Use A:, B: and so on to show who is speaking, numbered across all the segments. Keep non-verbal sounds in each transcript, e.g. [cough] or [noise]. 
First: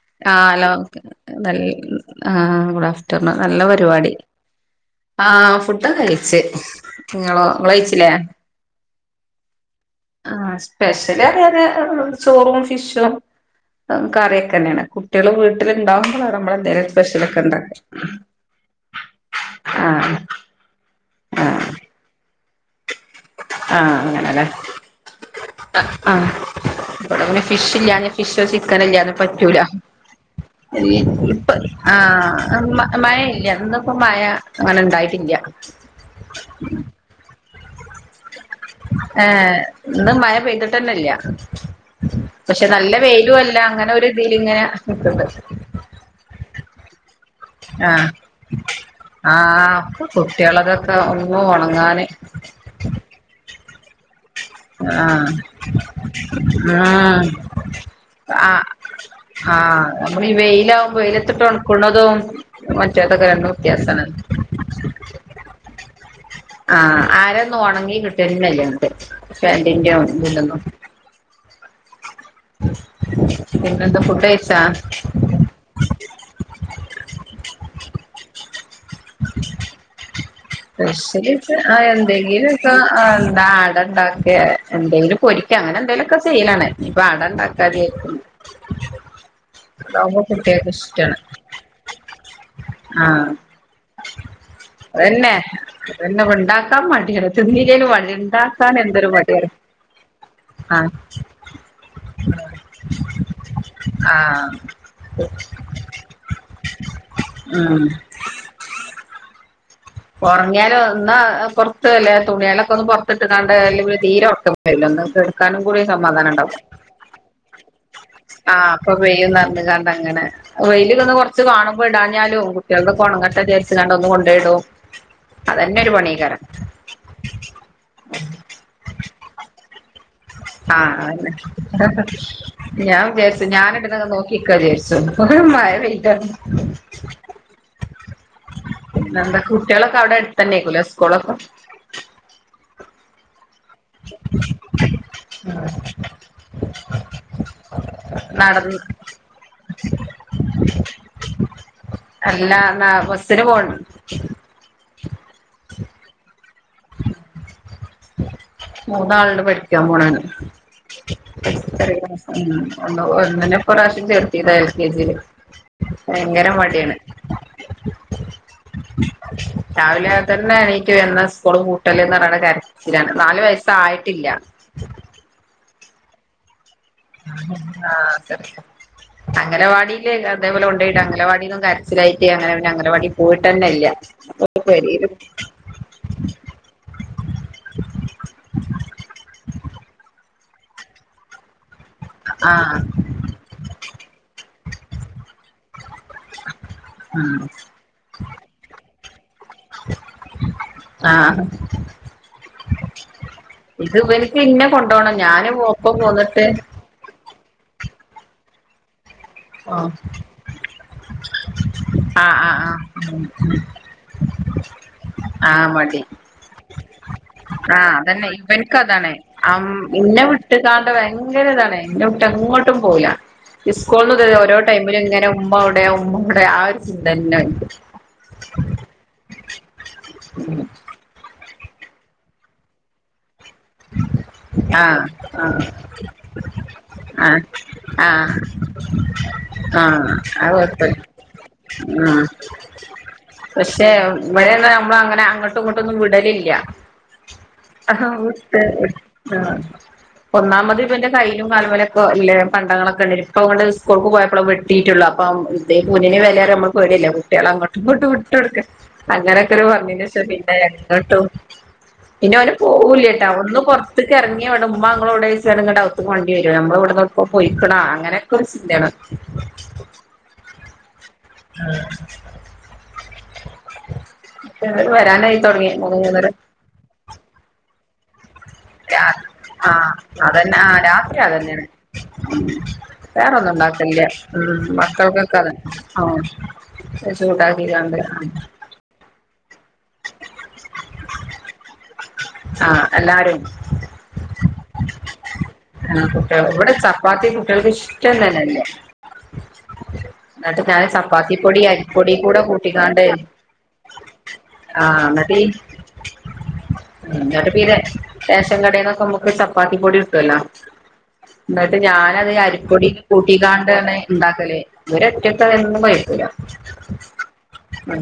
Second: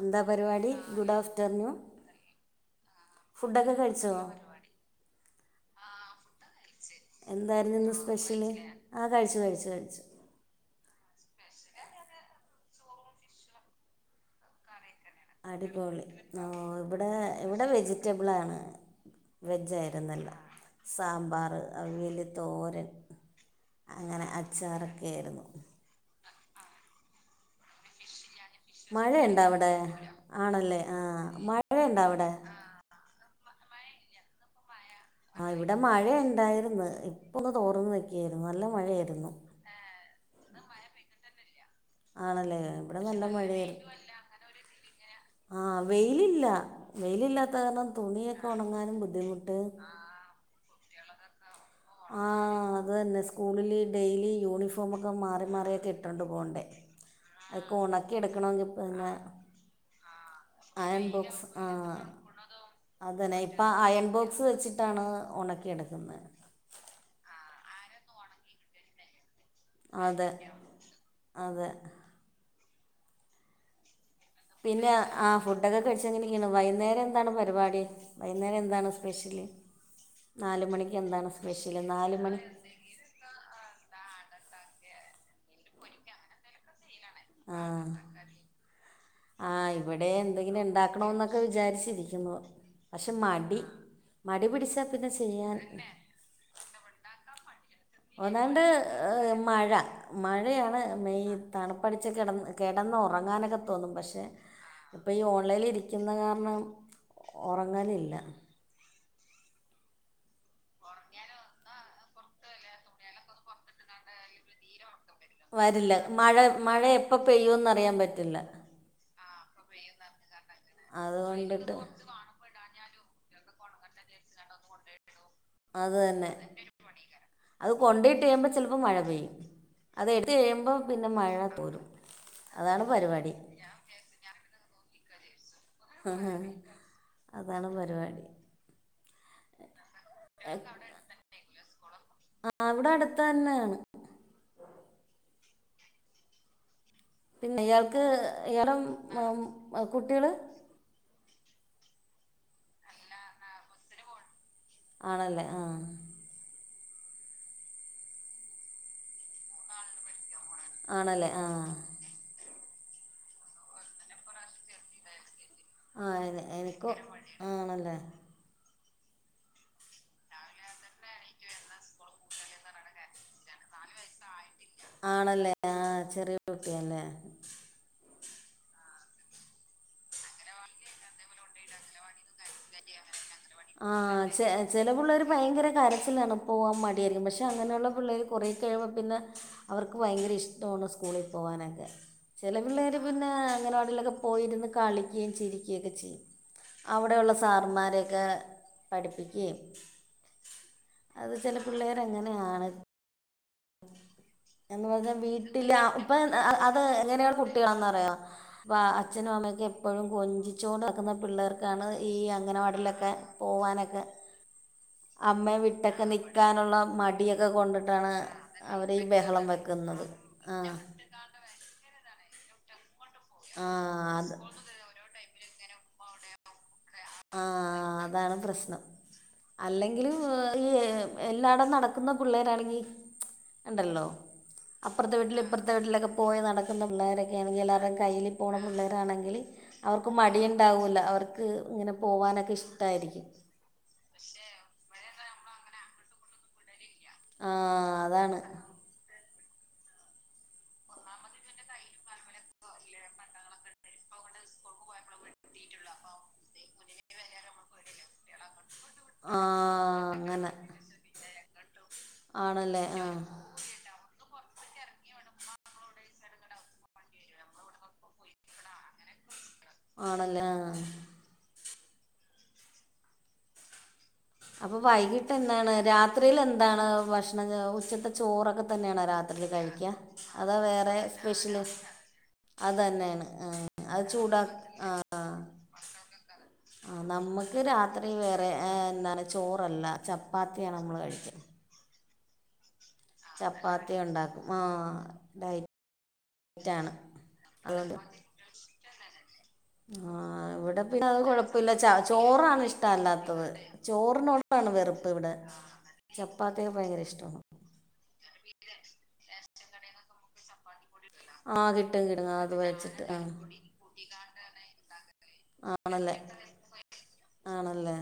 A: എന്താ
B: ആഹ് ഹലോ
A: പരിപാടി ഗുഡ്
B: നല്ല
A: ആഫ്റ്റർനൂൺ
B: ആഹ് ഗുഡാ ആഫ്റ്റർനൂൺ നല്ല
A: ഫുഡൊക്കെ കഴിച്ചോ
B: പരിപാടി ആഹ് ഫുഡ്ഡൊക്കെ കഴ്ച്ച്
A: എന്തായിരുന്നു ഇന്ന് സ്പെഷ്യല് ആഹ് കഴിച്ചു കഴിച്ചു കഴിച്ചു
B: ആഹ് സ്പെഷ്യല് അറിയാന് ചോറും ഫിഷും കറിയൊക്ക ന്നേണ് കുട്ട് കുട്ട്യാൾ
A: അടിപൊളി
B: വീട്ടില്ണ്ടാവുമ്പളാണ്
A: ഓ
B: ഞമ്മളെന്തേലൊക്ക
A: ഇവിടെ
B: സ്പെഷ്യലൊക്ക ഇണ്ടാക്ക
A: വെജാ ആയിരുന്നല്ലൊ സാമ്പാറ്
B: ആഹ്
A: അവിയല് തോരൻ
B: ആഹ്
A: അങ്ങനെ
B: അങ്ങനല്ലേ
A: അച്ചാറൊക്കെ ആയിരുന്നു
B: ആഹ് ഇവടെ ഇങ്ങനെ ഫിഷ് ഇല്ലാഞെ ഫിഷൊ ചിക്കനൊ ഇല്ലാതെ
A: മഴയുണ്ടോ
B: പറ്റൂല
A: അവിടെ ആണല്ലേ ആ
B: ഇപ്പ
A: മഴയുണ്ടോ അവിടെ
B: ആഹ് മ മഴ ഇല്ല ഇന്ന്പ്പൊ മഴ അങ്ങനെ ഇണ്ടായ്
A: ആഹ് ഇവടെ മഴ ഇണ്ടായിരുന്ന് ഇപ്പൊ ഒന്ന് തോർന്ന് നിക്കായിര്ന്ന് നല്ല മഴയായിരുന്നു
B: ഏഹ് ഇന്ന് മഴ പെയ്ന്തിട്ടന്നെല്ല്യ
A: ആണല്ലേ
B: പക്ഷെ നല്ല
A: ഇവിടെ
B: വെയിലും അല്ല
A: മഴയായിരുന്നു
B: അങ്ങനൊര് ഇതിൽ ഇങ്ങനെ നിക്ക്ണ്ട്.
A: ആഹ് വെയിലില്ല വെയിലില്ലാത്ത കാരണം
B: ആഹ്
A: തുണിയൊക്കെ ഒണങ്ങാനും ബുദ്ധിമുട്ട്.
B: കുട്ട്യാളതൊക്കെ ഒന്ന് ഒണങ്ങാന്
A: ആഹ് അതുത്തന്നെ സ്കൂളിൽ ഡെയിലി യൂണിഫ് ഫോമൊക്കെ
B: ആഹ്
A: മാറി മാറിയൊക്കെ ഇട്ടൊണ്ട് പോണ്ടേ
B: ഉം
A: അതൊക്കെ ഒണക്കി
B: ആഹ്
A: എടുക്കണങ്കി പിന്നെ
B: ആഹ് അപ്പ ഈ വെയിലാകുമ്പൊ
A: അയൺ ബോക്സ്
B: വെയിലത്തിട്ട് ഒണക്ക്ണതും മറ്റേതൊക്കെ ക
A: ഇപ്പ ആഅയൺബോക്സ് വെച്ചിട്ടാണ് ഒണക്കിയെടുക്കുന്നത്.
B: ആഹ് അര ഒന്നും ഒണങ്ങി കിട്ടന്നെല്ല ങ്ങട്ട് പാന്റിന്റെ
A: അതെ
B: ഇതിന്റെ ഒന്നും.
A: അതെ
B: പിന്നെ എന്ത? ഫുഡ് ക
A: പിന്നെ ആഹ് ഫുഡൊക്കെ കഴിച്ചങ്ങനെ ഇരിക്കുന്നു. വൈന്നേരം എന്താണ് പരിപാടി? വൈന്നേരം എന്താണ് സ്പെഷ്യല്? നാല് മണിക്ക് എന്താണ്
B: സ്പെഷ്യല്
A: സ്പെഷ്യൽ?
B: ആ
A: നാല് മണി
B: എന്തെങ്കിലുമൊക്കെ എന്താ അട ഇണ്ടാക്കെ എന്തെങ്കിലും പൊരിക്കെ അങ്ങനെ എന്തേലൊക്കെ ചെയ്യലാണ്. ഇപ്പ അടണ്ടാക്ക
A: ആഹ്
B: കര്ത്ണ്
A: ആഹ് ഇവടെ എന്തെങ്കിലും
B: കുട്ടികൾക്ക് ഇഷ്ടാണ്
A: ഇണ്ടാക്കണോന്നൊക്കെ വിചാരിച്ചിരിക്കുന്നു പക്ഷെ
B: ആഹ്
A: മടി. മടി പിടിച്ചാൽ പിന്നെ
B: അതന്നെ
A: ചെയ്യാൻ
B: അതന്നെ ഇണ്ടാക്കാൻ മടിയാണ് തിന്നീലെങ്കിലും വാണ്ടീല.
A: ഒന്നാമത് മഴ മഴയാണ്
B: ആഹ്
A: മെയിൻ തണുപ്പടിച്ച് കെടന്ന് കെടന്ന് ഒറങ്ങാനൊക്കെ തോന്നും പക്ഷേ
B: ആഹ്
A: ഇപ്പം ഈ ഓൺലൈനി ഇരിക്കുന്ന കാരണം
B: ഉം
A: ഉറങ്ങലില്ല.
B: ഉറങ്ങിയാലോ എന്നാ പുറത്തല്ല തുണികളൊക്കെ ഒന്ന് പുറത്തിട്ട് കാണ്ട് അയിലെമൽ തീര ഉറക്കം വരൂല അന്ന്. കെട്ക്കാനും കൂടി
A: വരില്ല മഴ
B: സമാധാനംണ്ടാവുല.
A: മഴ എപ്പോൾ പെയ്യുമെന്ന് അറിയാൻ പറ്റില്ല
B: ആഹ് അപ്പൊ വെയ്യുംന്ന് പറഞ്ഞിക്കാണ്ട് അങ്ങനെ വെയിലൊന്ന്
A: അത്
B: കൊറച്ച് കാണുമ്പോ ഇട
A: കൊണ്ടിട്ട്
B: ലും കുട്ടികൾതൊക്കെ ഒണങ്ങട്ടെന്ന് വിചാരിച്ച് കാണ്ട് ഒന്ന് കൊണ്ടേയിടും.
A: അത് തന്നെ അത് കൊണ്ടീട്ടയ്യുമ്പോ ചിലപ്പോ മഴ പെയ്യും. അത് എടുത്ത് കഴിയുമ്പോ
B: ആഹ്
A: പിന്നെ
B: അതന്നെ
A: മഴ തോരും അതാണ് പരിപാടി.
B: നോക്കിക്ക വിചാര്ച്ചും മഴ ബെയ്യ്
A: അതാണ് പരിപാടി.
B: പിന്ന എന്താ കുട്ടികളൊക്കെ അവിടെ അടുത്തന്നെ ആയിക്കുലെ സ്കൂളൊക്കെ?
A: അവിടെ അടുത്തന്നെ.
B: [unintelligible]
A: പിന്നെ ഇയാൾക്ക് ഇയാള
B: നടന്ന്
A: കുട്ടികള്?
B: അല്ലന ബസിന് പോണം.
A: ആണല്ലേ ആഹ്
B: മൂന്നാൾണ്ട് പഠിക്കാൻ പോണാണ്.
A: ആണല്ലേ ആ
B: [unintelligible] ഉം ഒന്ന് ഒന്നിനപ്രാവിശ്യേം ചേർത്തിത എൽ കെ ജി ല്.
A: ആ
B: ഭയങ്കര
A: എനി- എനിക്കും
B: മടിയാണ്.
A: ആണല്ലേ
B: രാവിലെ തന്നെ നീറ്റ് വരുന്നത്. സ്കൂള് പൂട്ടലന്ന് പറഞ്ഞാണ്ട് കരച്ചിലാണ് നാല് വയസായിട്ട്
A: ആണല്ലേ ആഹ് ചെറിയ കുട്ടിയല്ലേ
B: ആഹ് അങ്ങലവാടില്തേപോലെ കൊണ്ടയിട അംഗലവാടിയിന്നും കര് ചിലായിട്ട് അങ്ങനെ പിന്നെ അംഗനവാടി പോയിട്ടന്നെ ഇല്ല
A: ആഹ് ചെല പുള്ളേര് ഭയങ്കര കരച്ചിലാണ് പോകാൻ മടിയായിരിക്കും പക്ഷെ അങ്ങനെയുള്ള പിള്ളേർ കുറെ കഴിയുമ്പോ പിന്നെ അവർക്ക് ഭയങ്കര ഇഷ്ടമാണ് സ്കൂളിൽ പോകാനൊക്കെ. ചെല
B: ആഹ്
A: പിള്ളേര് പിന്നെ അങ്ങല വാടിലൊക്കെ പോയിരുന്ന് കളിക്കുകയും ചിരിക്കുകയും ഒക്കെ ചെയ്യും. അവിടെ
B: ഉം
A: ഉള്ള സാറമാരൊക്കെ... പഠിപ്പിക്കുകയും അത്
B: ആഹ്
A: ചില പിള്ളേർങ്ങനെയാണ്.
B: ഇത് ഇവനിക്ക് ഇന്നെ
A: എന്ന് പറഞ്ഞ
B: കൊണ്ടോണം ഞാന്
A: വീട്ടില്
B: ഒപ്പം
A: ഇപ്പൊ
B: പോന്നിട്ട്
A: അത് എങ്ങനെയാണ് കുട്ടികളന്നറിയൊ അച്ഛനും അമ്മ ക്ക
B: ആഹ്
A: എപ്പോഴും കൊഞ്ചിച്ചുക കൊണ്ടാക്കുന്ന പിള്ളേർക്കാണ് ഈ
B: ആഹ് ആഹ്
A: അങ്ങനെവാടലിലൊക്കെ പോവാനൊക്കെ അമ്മയെ
B: ആഹ് മടി
A: വിട്ടൊക്കെ നിക്കാനുള്ള മടിയൊക്കെ
B: ആഹ്
A: കൊണ്ടിട്ടാണ്
B: അതന്നെ ഇവൻക്ക്
A: അവടെ ഈ ബഹളം വെക്കുന്നത് ആഹ്
B: ഭയങ്കരതാണ് എന്നട്ട് എങ്ങോട്ടും പോവില്ല
A: ആ
B: ഈ സ്കൂളന്ന്
A: അത്
B: ദേ ടൈമിൽ ഇങ്ങനെ ഉമ്മെവിടെ ഉമ്മ കൂടെ ആഹ്
A: ആഹ് അതാണ് പ്രശ്നം അല്ലെങ്കിലും ഈ എല്ലായിടം നടക്കുന്ന പിള്ളേരാണെങ്കി ഉണ്ടല്ലോ
B: ആഹ്
A: അപ്പുറത്തെ വീട്ടിൽ
B: ആഹ്
A: ഇപ്പുറത്തെ വീട്ടിലൊക്കെ പോയി നടക്കുന്ന പിള്ളേരൊക്കെ
B: ആഹ്
A: ആണെങ്കിൽ എല്ലാവരുടെയും കയ്യിൽ
B: ആഹ്
A: പോണ പിള്ളേരാണെങ്കിൽ അവർക്ക്
B: ആഹ് അത്
A: മടിയുണ്ടാവില്ല
B: കൊഴപ്പല്ല
A: അവർക്ക് ഇങ്ങനെ
B: ഉം
A: പോവാനൊക്കെ ഇഷ്ടമായിരിക്കും
B: പക്ഷെ ഇപ്പഴെ നമ്മള് അങ്ങനെ അങ്ങോട്ട് ഇങ്ങോട്ടൊന്നും വിടലില്ല
A: ആ അതാണ്
B: ഒന്നാമത് ഇവന്റെ കയ്യിമ്മലും കാലുമ്മലൊക്കെ ഇല്ലേ പണ്ടങ്ങളൊക്കെണ്ട് ഇപ്പ ഈ സ്കൂൾക്ക് പോയപ്പോ കിട്ടയിട്ടുള്ളു അപ്പം ഇതേ കുഞ്ഞിന്റെ വില നമ്മള് പേടിയല്ലേ കുട്ടികളെ അങ്ങോട്ടുംങ്ങോട്ട് വിട്ട് എടുക്ക
A: ആ
B: അങ്ങനെയൊക്കെ ഒരു പറഞ്ഞേന്റേഷം
A: അങ്ങനെ
B: പിന്നെ എങ്ങോട്ടും പിന്നെ അവന്
A: ആണല്ലേ ആ
B: പോവില്ലിട്ടാ ഒന്ന് കൊറ പുറത്തിക്ക് ഇറങ്ങി വിടുമ്പോൾ അങ്ങൾവിടെ വച്ച് വണ ഡൗട്ട് കൊണ്ട് വരും നമ്മൾ ഇവിടുന്ന് ഇപ്പോയിക്കണ അങ്ങനെ പ്രസിദ്ധിയാണ്
A: ആണല്ലേ ആഹ്
B: ആഹ്
A: അപ്പൊ വൈകിട്ട് എന്താണ് രാത്രീൽ എന്താണ് ഭക്ഷണം ഉച്ചത്തെ ചോറൊക്കെ തന്നെണോ
B: രാ
A: രാത്രീൽ കഴിക്ക
B: ആഹ്
A: അതോ
B: അതന്നെ ആ
A: വേറെ
B: രാത്രി
A: സ്പെഷ്യൽ
B: അതന്നെയാണ്
A: അതന്നേണ് ആഹ്
B: ഇല്ല
A: അത് ചൂടാ
B: ഉം
A: ആഹ്
B: മക്കൾക്കൊക്ക തന്നേ ആഹ്
A: ആഹ് നമ്മക്ക് രാത്രി
B: ചൂടാക്കിക്കാണ്ട്
A: വേറെ ഏ എന്താണ് ചോറല്ല ചപ്പാത്തിയാണ് നമ്മൾ കഴിക്ക
B: ആഹ് അല്ല
A: ചപ്പാത്തി ഉണ്ടാക്കും ആഹ് ഡൈ
B: ആഹ് കുട്ടേൾക്ക് ഇവടെ ചപ്പാത്തി കുട്ടേൾക്ക്
A: അതുകൊണ്ട്
B: ഇഷ്ടം നന്നല്ല്യ
A: ആഹ്
B: ന്ന്ട്ട് ഞാൻ
A: ഇവിടെ പിന്നെ അത്
B: ചപ്പാത്തി പൊടി
A: കുഴപ്പമില്ല ച
B: അരിപ്പൊടീ കൂടെ
A: ചോറാണ്
B: കൂട്ടിങ്ങാണ്ട്
A: ഇഷ്ടമല്ലാത്തത് ചോറിനോടാണ്
B: ആഹ്
A: വെറുപ്പ് ഇവിടെ
B: എന്നിട്ടീ
A: ചപ്പാത്തിയൊക്കെ ഭയങ്കര ഇഷ്ടമാണ്
B: എന്നിട്ട്പ്പീരെ റേഷൻ കടേന്നൊക്കെ നമുക്ക് ചപ്പാത്തി പൊടി കിട്ടൊല്ലോ
A: ആഹ്
B: ന്ന്ട്ട്
A: കിട്ടും കിട്ടും
B: ഞാനത്
A: അത്
B: അരിപ്പൊടി
A: വെച്ചിട്ട് ആഹ്
B: കൂട്ടിങ്ങാണ്ടാണ് ഇണ്ടാക്കല് ഇവരറ്റക്കത് എന്നും
A: ആണല്ലേ
B: കഴിക്കൂല
A: ആണല്ലേ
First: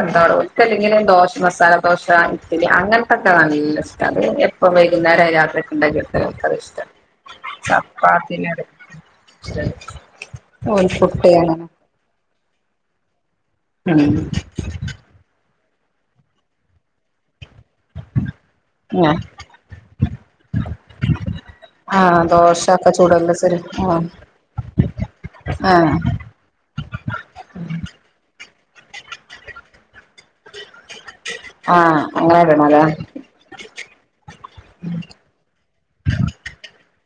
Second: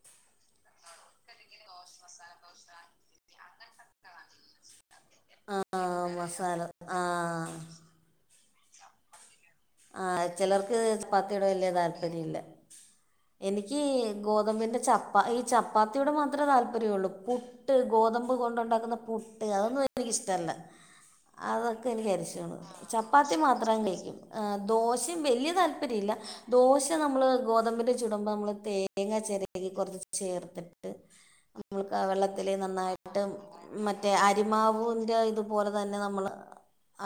B: എന്താടൊ വർക്കല്ലെങ്കിലും ദോശ മസാല ദോശ ഇട്ട്ലി അങ്ങൻത്തൊക്ക നല്ല ഇഷ്ട അത് എ ഇപ്പൊ വൈകുന്നേരം രാത്രി ഒക്കെ ഇണ്ടാക്കി
A: ആഹ്
B: കൊടുത്താ ഓൽ കത്
A: മസാല
B: ഇഷ്ട
A: ആഹ്
B: ചപ്പാത്തി നോട്
A: ആഹ് ചലർക്ക്
B: ഓല് പുട്ട്
A: ചപ്പാത്തിയോട്
B: അങ്ങനെ
A: വല്ല്യ താല്പര്യല്ല്യ എനിക്ക് ഈ
B: ഉം
A: ഗോതമ്പിന്റെ ചപ്പാ ഈ ചപ്പാത്തിയോട് മാത്ര താല്പര്യ ഒള്ളൂ പു ട്ട് ഗോതമ്പ് കൊണ്ട് ഉണ്ടാക്ക്ന്ന
B: ആ
A: പുട്ട് അതൊന്നും എനിക്കിഷ്ടല്ല അതൊക്കെ എനിക്ക്
B: ആഹ്
A: അരിശാണ്
B: ദോശൊക്കെ ചൂടല്ല
A: ചപ്പാത്തി
B: ശരി
A: മാത്രം
B: ആഹ്
A: കഴിക്കും ആ ദോശിം വല്യ
B: ആഹ്
A: താല്പര്യല്ല ദോശ നമ്മള് ഗോതമ്പിന്റെ ചുടുമ്പ നമ്മള് തേങ്ങ ചരക്കി കൊറച്ച് ചേർത് ട്ട് നമ്മൾക്ക് ആ
B: ആഹ് അങ്ങനെ
A: വെള്ളത്തിൽ
B: ഇടണല്ലേ
A: നന്നായിട്ട് മറ്റേ അരിമാവ്ൻ്റെ ഇതുപോലെ തന്നെ നമ്മൾ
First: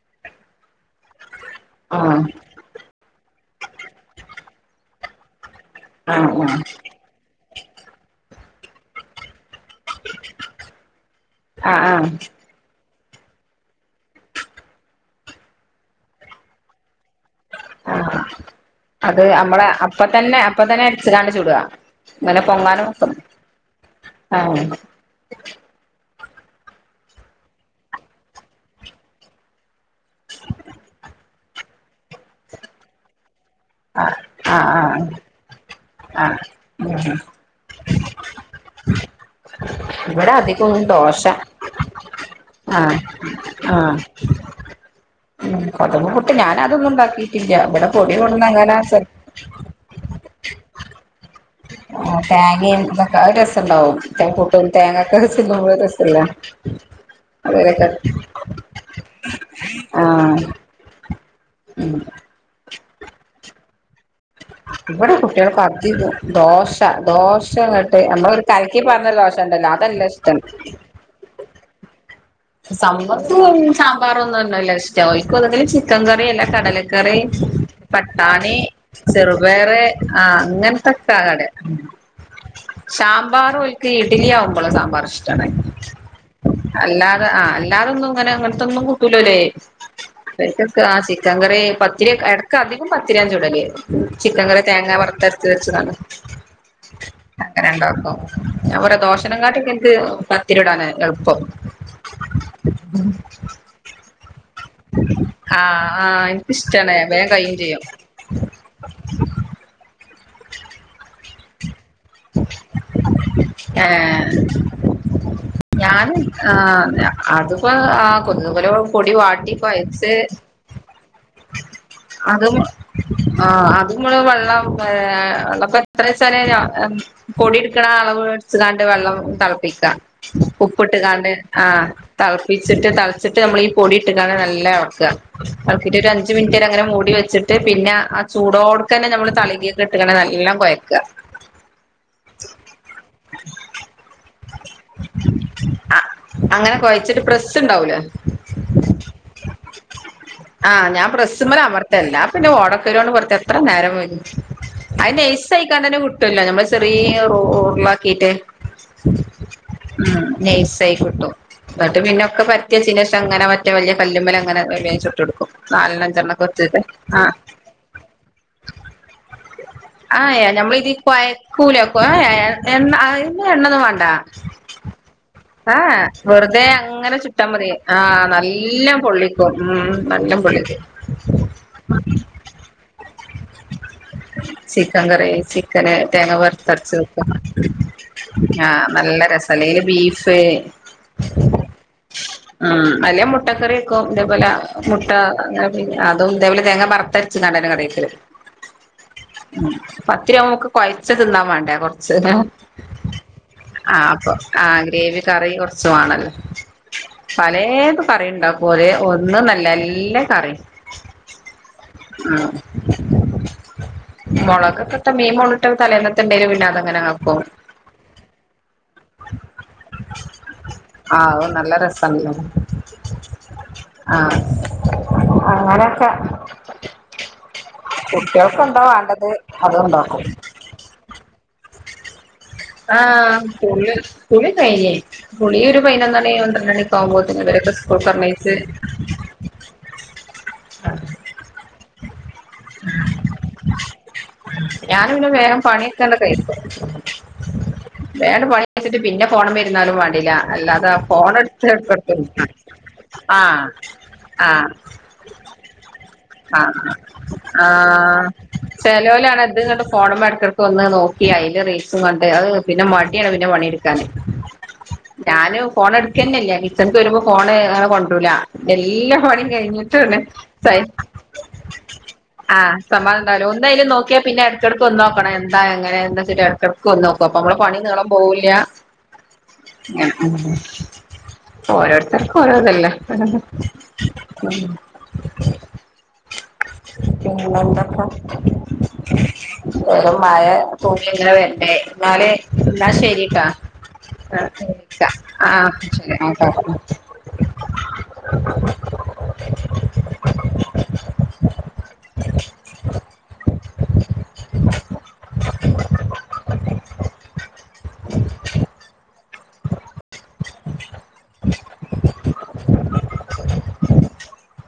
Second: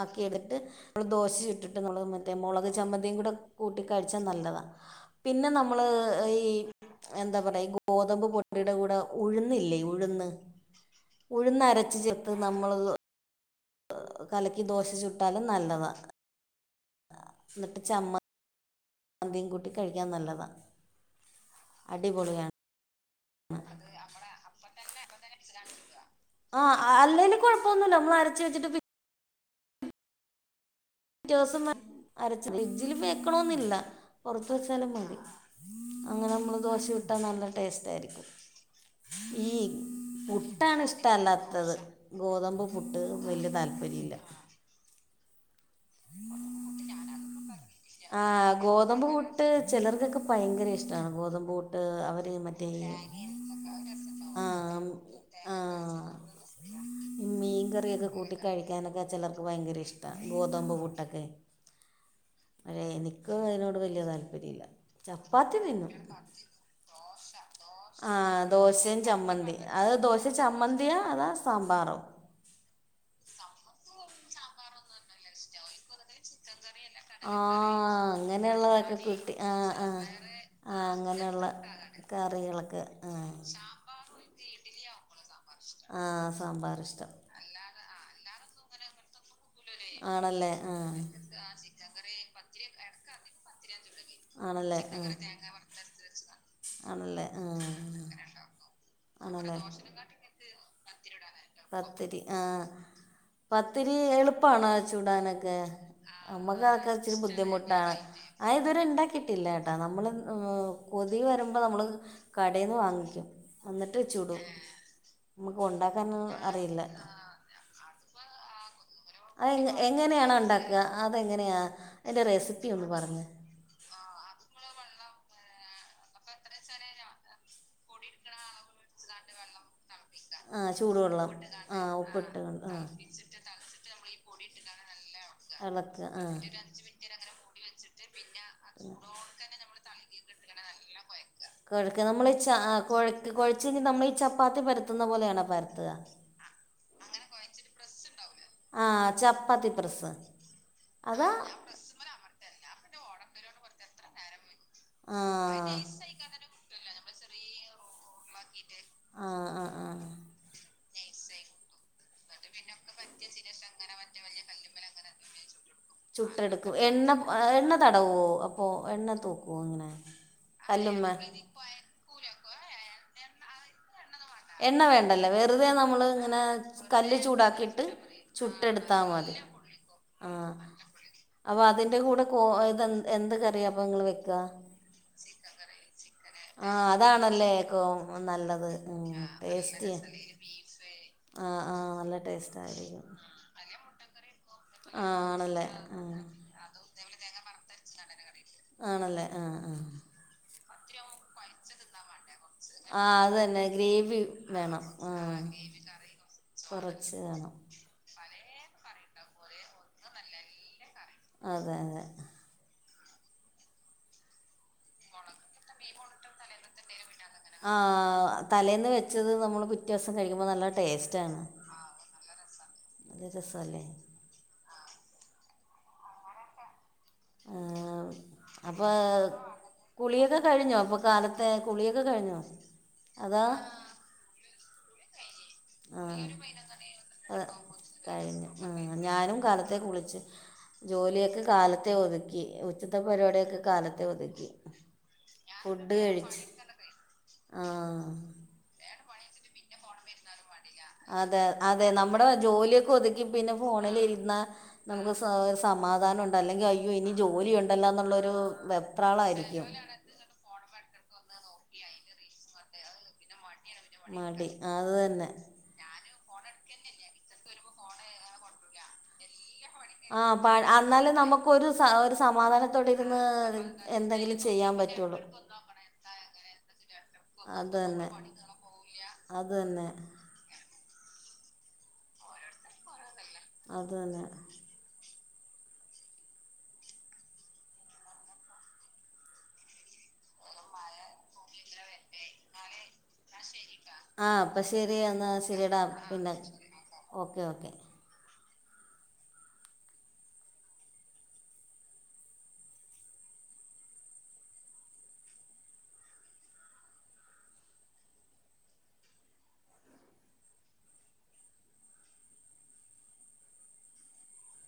A: ആക്കിയെടുത് നമ്മള് ദോശ ചുട്ട്
B: ആഹ്
A: മറ്റേ മൊളക് ചമ്മന്തിയും കൂടെ കൂട്ടി കഴിച്ചാ നല്ലതാ പിന്നെ നമ്മള്
B: ആഹ്
A: ഈ എന്താ പറയാ ഗോതമ്പ് പൊ ടി കൂടെ ഉഴ്ന്നില്ലേ ഉഴ്ന്ന്
B: ആഹ് ആഹ്
A: ഉഴ്ന്നരച്ച് ചേർത്ത്
B: ആഹ്
A: നമ്മൾ കലക്കി ദോശച്ചുട്ടാലും നല്ലതാ എന്നിട്ട് ചമ്മന്തിയും
B: ആഹ് അത് അമ്മളേ
A: കൂട്ടി
B: അപ്പ
A: കഴിക്കാൻ
B: തന്നെ
A: നല്ലതാ
B: അപ്പ തന്നെ അരച്ച് ങ്ങാട് ചുടാ ഇങ്ങനെ പൊങ്ങാനും
A: അത് അമ്മളേ
B: ആഹ്
A: അപ്പതന്നെ അപ്പ തന്നെ അരച്ച് ങ്ങാട് വെക്ക ആഹ് അല്ലേല് കൊഴപ്പൊന്നൂല്ല മ്മള് അരച്ച് വെച്ചിട്ട് പി പിറ്റോസം അരച്ച് ഫ്രിഡ്ജിൽ വെക്കണോന്നില്ല
B: ആഹ്
A: പൊറത്തു
B: ആഹ്
A: വച്ചാലും
B: ആഹ്
A: മതി അങ്ങന
B: ആഹ്
A: നമ്മള് ദോശ
B: ഉം
A: ചുട്ടാ നല്ല ടേസ്റ്റാആരിക്കും ഈ
B: ഇവിടെ അധികവും
A: പുട്ടാണ്
B: ദോശ
A: ഇഷ്ടല്ലാത്തത് ഗോതമ്പ്
B: ആഹ്
A: പുട്ട് വല്യ
B: ആഹ്
A: താല്പര്യല്ല
B: ഉം ഗോതബ് പുട്ട് ഞാനതൊന്നും ഉണ്ടാക്കിയിട്ടില്ല ഇവടെ പൊടി കൊണ്ടുന്നങ്ങ
A: ഗോതബ് പുട്ട് ചെലർക്കൊക്കെ ഭയങ്കര ഇഷ്ടാണ് ഗോതമ്പു ഡ് അവര് മറ്റേ
B: തേങ്ങയും ഇതൊക്കെ അത്
A: തേങ്ങിം തൊക്കെ അത് രസണ്ടാവും
B: പുട്ടും
A: ആഹ്
B: തേങ്ങൊക്കെ തിന്നുമ്പോ
A: ആഹ്
B: രസല്ലേ അവരൊക്കെ
A: മീങ്കറിയൊക്കെ കൂട്ടി കഴിക്കാനൊക്കെ ചലർക്ക് വയങ്കര ഇഷ്ടാ
B: ആഹ്
A: ഗോതമ്പ് പുട്ടൊക്കെ
B: ഉം
A: അല്ലെ എനിക്ക് അയ്നോട് വല്യ താൽ [unintelligible]
B: ഇവിടെ
A: ചപ്പാത്തി
B: കുട്ടികൾക്ക്
A: തിന്നും
B: അധികം
A: ദോശ
B: ദോശ അങ്ങട്ട്
A: ദോശ ആഹ്
B: നമ്മളൊരു കലക്കി
A: ദോശിം
B: പാർന്ന ദോശ
A: ചമ്മന്തിം
B: ഉണ്ടല്ലോ
A: അത്
B: അതല്ല
A: ദോശ
B: ഇഷ്ടം
A: ചമ്മന്തിയാ അതാ സാമ്പാറോ
B: സമ്മന്തിം ശാമ്പാറൊന്നുഅല്ല ഇഷ്ടം ഓൽക്ക് ഒന്നുങ്കിൽ ചിക്കൻ കറി അല്ലകടല ക്കറി പട്ടാണി
A: കടലക്കറി ചപ്പാത്തി
B: ചെറുപയർ
A: സാമ്പാറ്
B: ആഹ് അങ്ങൻത്തൊക്കെ
A: അങ്ങനത്തൊക്കെ
B: ക്ക
A: അതാണ് കറികളൊക്കെ ആ
B: ശാമ്പാർ ഓൽക്ക് ഇഡ്ലി ആവുമ്പളാ സാമ്പാർ ഇഷ്ടാണ്
A: ആ സാമ്പാർ ഇഷ്ടം
B: അല്ലാത ആഹ് അല്ലാതൊന്നും ഇങ്ങനെ ഇങ്ങൻത്തൊന്നും കൂട്ടൂല്ല ഓല് ഇവർക്കൊക്കെ ആ ചിക്കൻ കറി പത്തിരിയൊക്കെ എട്ക്ക് അധികും പത്തിരിയാ ചുടല്. ചിക്കൻ കറി
A: ആണല്ലേ
B: തേങ്ങ
A: ആ
B: വറുത്തരച്ച് വച്ചതാണ്.
A: ആണല്ലേ ആ
B: അങ്ങനണ്ട് വക്കും. ഞാൻ പറ്യ
A: ആണല്ലേ
B: ദോശനെങ്കാട്ടിക്കെ ഇൻക്ക് പത്തിര്യുടാന എൾപ്പം.
A: പത്തിരി. ആഹ്
B: ഉം
A: പത്തിരി എളുപ്പാണോ ചുടാനൊക്കെ.
B: ആഹ് ആഹ് എനിക്കിഷ്ടാണ്
A: നമ്മക്കതൊക്കെച്ചിരി
B: വേഗം കയ്യും ചെയ്യും
A: ബുദ്ധിമുട്ടാണ്. ആഹ് ഇതുവരെ ഇണ്ടാക്കിട്ടില്ലാട്ടാ. നമ്മള് ഈഹ് കൊതി വരുമ്പോ നമ്മള് കടേന്ന് വാങ്ങിക്കും. എന്നിട്ട്
B: ഏഹ്
A: ചുടും. മ്മക്ക് ഉണ്ടാക്കാനൊന്നു അറിയില്ല.
B: അത്പ്പാ ആഹ് കുന്ന്കുലവവും. പൊടി
A: അത്
B: വാട്ടി
A: എ
B: കൊയച്ച്
A: എങ്ങനെയാണ് ഉണ്ടാക്കുക അതെങ്ങനെയാ അതിൻ്റെ
B: അതും
A: റെസിപ്പി ഒന്ന് പറഞ്ഞ്
B: ആഹ് അത് മ്മള് വെള്ളം ഏഹ് വെള്ളപ്പത്രേച്ചാല് നാ പൊടിട്ക്കണ അളവ് ട്ത്ത്ക്കാണ്ട് വെള്ളം തൾപ്പിക്ക.
A: ആ
B: ഉപ്പ്‌ട്ട്ക്കാണ്ട്
A: ചൂടുവെള്ളം ആ
B: ആഹ്
A: ഉപ്പിട്ട് കൊണ്ട്
B: തൾപ്പിച്ചിട്ട് തൾച്ചിട്ട് നമ്മളീ പൊടിട്ട്ക്കാണ്ട് നല്ല എൾക്കാ
A: ആ
B: എളക്കീട്ട് ഒരു
A: ഇളക്കുക
B: അഞ്ച് മിനിറ്റ് നേരം അങ്ങനെ മൂടി വെച്ചിട്ട് പിന്നെ ആഹ് ചൂടോടുക്കന്നെ നമ്മള് തളീകേക്ക്ട്ട്ണ് നല്ലോം കൊയ ക്ക.
A: കുഴക്ക. നമ്മള് ച കുഴക്ക് കുഴച്ച് കഴിഞ്ഞാ നമ്മളീ ചപ്പാത്തി പര
B: ആഹ് അങ്ങനെ കൊഴച്ചിട്ട് പ്രസ്സ്ണ്ടാവൂലേ
A: ആഹ് ചപ്പാത്തി പ്രസ്സ്. അതാ
B: ട്ടല്ലാപിന്നെ ഓടക്കൊയലോണ്ട് പൊറത്താ എത്ര നേരം വെയ്കും അയ്ന്
A: ആ
B: നൈസായിക്കാണ്ടന്നെ കിട്ടൂല്ലോ നമ്മള് ചെറ്യേ റോ ഉർളാക്കിട്ട്.
A: ആ ആ ആ
B: ഉം നൈസായി കിട്ടും. ന്നട്ട് പിന്നൊക്കെ പരത്തി വെച്ചേനു ശേഷം അങ്ങനെ മറ്റേ വല്യ കല്ലുമ്മലങ്ങനെ വേം വേം ചുട്ടെടുക്കും. നാലെണ്ണം അഞ്ചെണ്ണൊക്കെ
A: ചുട്ടെടുക്കും.
B: വെച്ചിട്ട്
A: എണ്ണ
B: ആഹ്
A: എണ്ണ തടവോ അപ്പോ എണ്ണ തൂക്കോ ഇങ്ങനെ.
B: ആഹ് എ ഞമ്മളിതി
A: കല്ലുമ്മേ
B: കൊയക്കൂലെ അപ്പോ ഏയേ ആയെ എണ്ണ അയ്‌ന് എണ്ണൊന്നും വാണ്ട.
A: എണ്ണ വേണ്ടല്ലോ വെറുതെ
B: ഏ യേ
A: നമ്മൾ ഇങ്ങനെ
B: വെറുതെ അങ്ങനെ
A: കല്ല്
B: ചുട്ടാ മതി.
A: ചൂടാക്കിയിട്ട്
B: ആഹ് നല്ല
A: ചുട്ടെടുത്താൽ മതി
B: പൊള്ളിക്കും. ഉം നല്ലം പൊള്ളീക്കും.
A: അപ്പൊ അതിന്റെ കൂടെ കോ ഇത് എന്ത് കറിയാ അപ്പെ നിങ്ങള് വെക്കാ.
B: ചിക്കൻകറി. ചിക്കന് തേങ്ങ
A: ആഹ്
B: വറുത്തരച്ചതൊക്കെ.
A: അതാണല്ലേ കോ
B: ഞാ
A: നല്ലത് ഉം
B: നല്ല രസാ അല്ലേല്
A: ടേസ്റ്റിയ
B: ബീഫ്.
A: ആഹ് ആഹ് നല്ല ടേസ്റ്റ്
B: ഉം
A: ആയിരിക്കും
B: അല്ലേ മുട്ടക്കറ്യക്കും തേപോലെ മുട്ട
A: ആഹ് ആണല്ലേ ആഹ്
B: അതും തേ പോലെ തേങ്ങാ വറത്തരച്ച്ക്കാണ്ടന്നെ കറി
A: ആണല്ലേ ആഹ് ആഹ്
B: പത്തിരി ആവുമ്പമ്മക്ക് കൊഴച്ച് തിന്നാൻ വേണ്ടേ കൊർച്ച്ക്കെ
A: ആഹ് അത് തന്നെ ഗ്രേ
B: ആ അപ്പൊ ആ ഗ്രേവി കറി കൊർച്ചു വാണല്ലോ..
A: കുറച്ച് വേണം
B: പലേ തും കറി ണ്ടാക്കും. ഒരേ ഒന്ന്ന്നല്ല എല്ല കറിം.
A: അതെ അതെ
B: മൊളകൊക്കെട്ട, മീൻ മുള്ട്ടത് തലേന്നത്തണ്ടേൽ പിന്നതങ്ങനെ കാക്കും
A: ആഹ്‌ തലേന്ന് വെ ച്ചത് നമ്മള് പിറ്റേസം കഴിക്കുമ്പോ നല്ല
B: ആ
A: ടേസ്റ്റാണ്.
B: അത് നല്ല
A: രസവല്ലേ
B: ആഹ്‌ അങ്ങനെയൊക്കെ
A: ആഹ്
B: കുട്ട്യൾക്കെന്താ
A: അപ്പോൾ
B: വാണ്ടത് അത്ണ്ടാക്കും
A: കുളിയൊക്കെ കഴിഞ്ഞോ അപ്പോ കാലത്തെ കുളിയൊക്കെ കഴിഞ്ഞോ
B: ആഹ്‌
A: അതാ
B: കുളി, കുളിക്കയ് ഞ് കുളി ഒരു
A: ആഹ്
B: പയ്നൊന്നണി പന്ത്രണ്ടണിയൊക്കാവുമ്പോത്തിന്
A: അത്
B: ഇവരൊക്കെ
A: കഴിഞ്ഞു
B: സ്കൂൾക്കർഞ്ഞേച്ച്
A: ഉം ഞാനും കാലത്തെ കുളിച്ച്, ജോലിയൊക്കെ കാലത്തെ ഒതുക് - ക്കി. ഉച്ചത്തെ പരിപാടിയൊക്കെ കാലത്തെ ഒതുക്കി
B: ഞാൻ പിന്നെ വേഗം
A: ഫുഡ്
B: പണിയൊക്കെ അങ്ങട്
A: കഴിച്ച്
B: കഴിക്കും
A: ആഹ്‌
B: വേണ്ട പണി പിന്നെ ഫോണ് മ്മേ ഇര്ന്നാലും വാണ്ടില
A: അതെ അതെ, നമ്മുടെ ജോലിയൊക്കെ ഒതുക്കി പിന്നെ
B: ആഹ്
A: ഫോണിലിരുന്ന
B: ആഹ്
A: നമുക്ക് സമാധാനം ഉണ്ട് അല്ലെങ്കിൽ
B: ആഹ്
A: അയ്യോ ഇനി- ജോലി ഉണ്ടല്ലോ എന്നുള്ളൊരു വെപ്രാളം ആയിരിക്കും
B: മോഡലുക [unintelligible] ളൊക്കെ വന്നാൽ ഒന്ന് നോക്കി അതില് റേറ്റും കണ്ട് അത് പിന്നെ മടിയാണ് പിന്നെ പണി എടുക്കാൻ
A: മടി അത് തന്നെ
B: ഞാനോ ഫോൺ എടുക്കുക തന്നെയില്ല. കിച്ചണിലേക്ക് വരുമ്പോ ഫോണ് കൊണ്ടൂല എല്ലാ പണിയും- കഴിഞ്ഞിട്ടാണ്
A: ആ എന്നാലും നമുക്കൊരു സ -
B: ആ സമാധാനം ഉണ്ടാവൂല്ല ഒന്ന് എന്തായാലും നോക്കിയാ പിന്നെ
A: ചെയ്യാൻ
B: ഇടക്കിടക്ക് ഒന്ന് നോക്കണം
A: പറ്റുള്ളൂ
B: എന്താ എങ്ങനെന്താരി എടുക്കാ [unintelligible] ക്കടുക്ക ന്ന് നോക്കൂ അപ്പൊ നമ്മളെ
A: അത്
B: പണി നീളം
A: തന്നെ
B: പോവില്ല
A: അത് തന്നെ
B: ഓരോരുത്തർക്കും ഓരോതല്ലേ
A: അതു തന്നെ അത്
B: [inaudible] പിന്നെന്താപ്പാ വെറും മഴ തൂണി എവിടെ ഇടണ്ടെ എന്ന ശരിട്ടോ
A: ആ അപ്പം ശരി എന്നാൽ
B: ആ
A: ശരിയെടാ
B: ശരി ആ
A: പിന്നെ ഓക്കെ ഓക്കെ
B: [unintelligible] [inaudible] [inaudible] [unintelligible]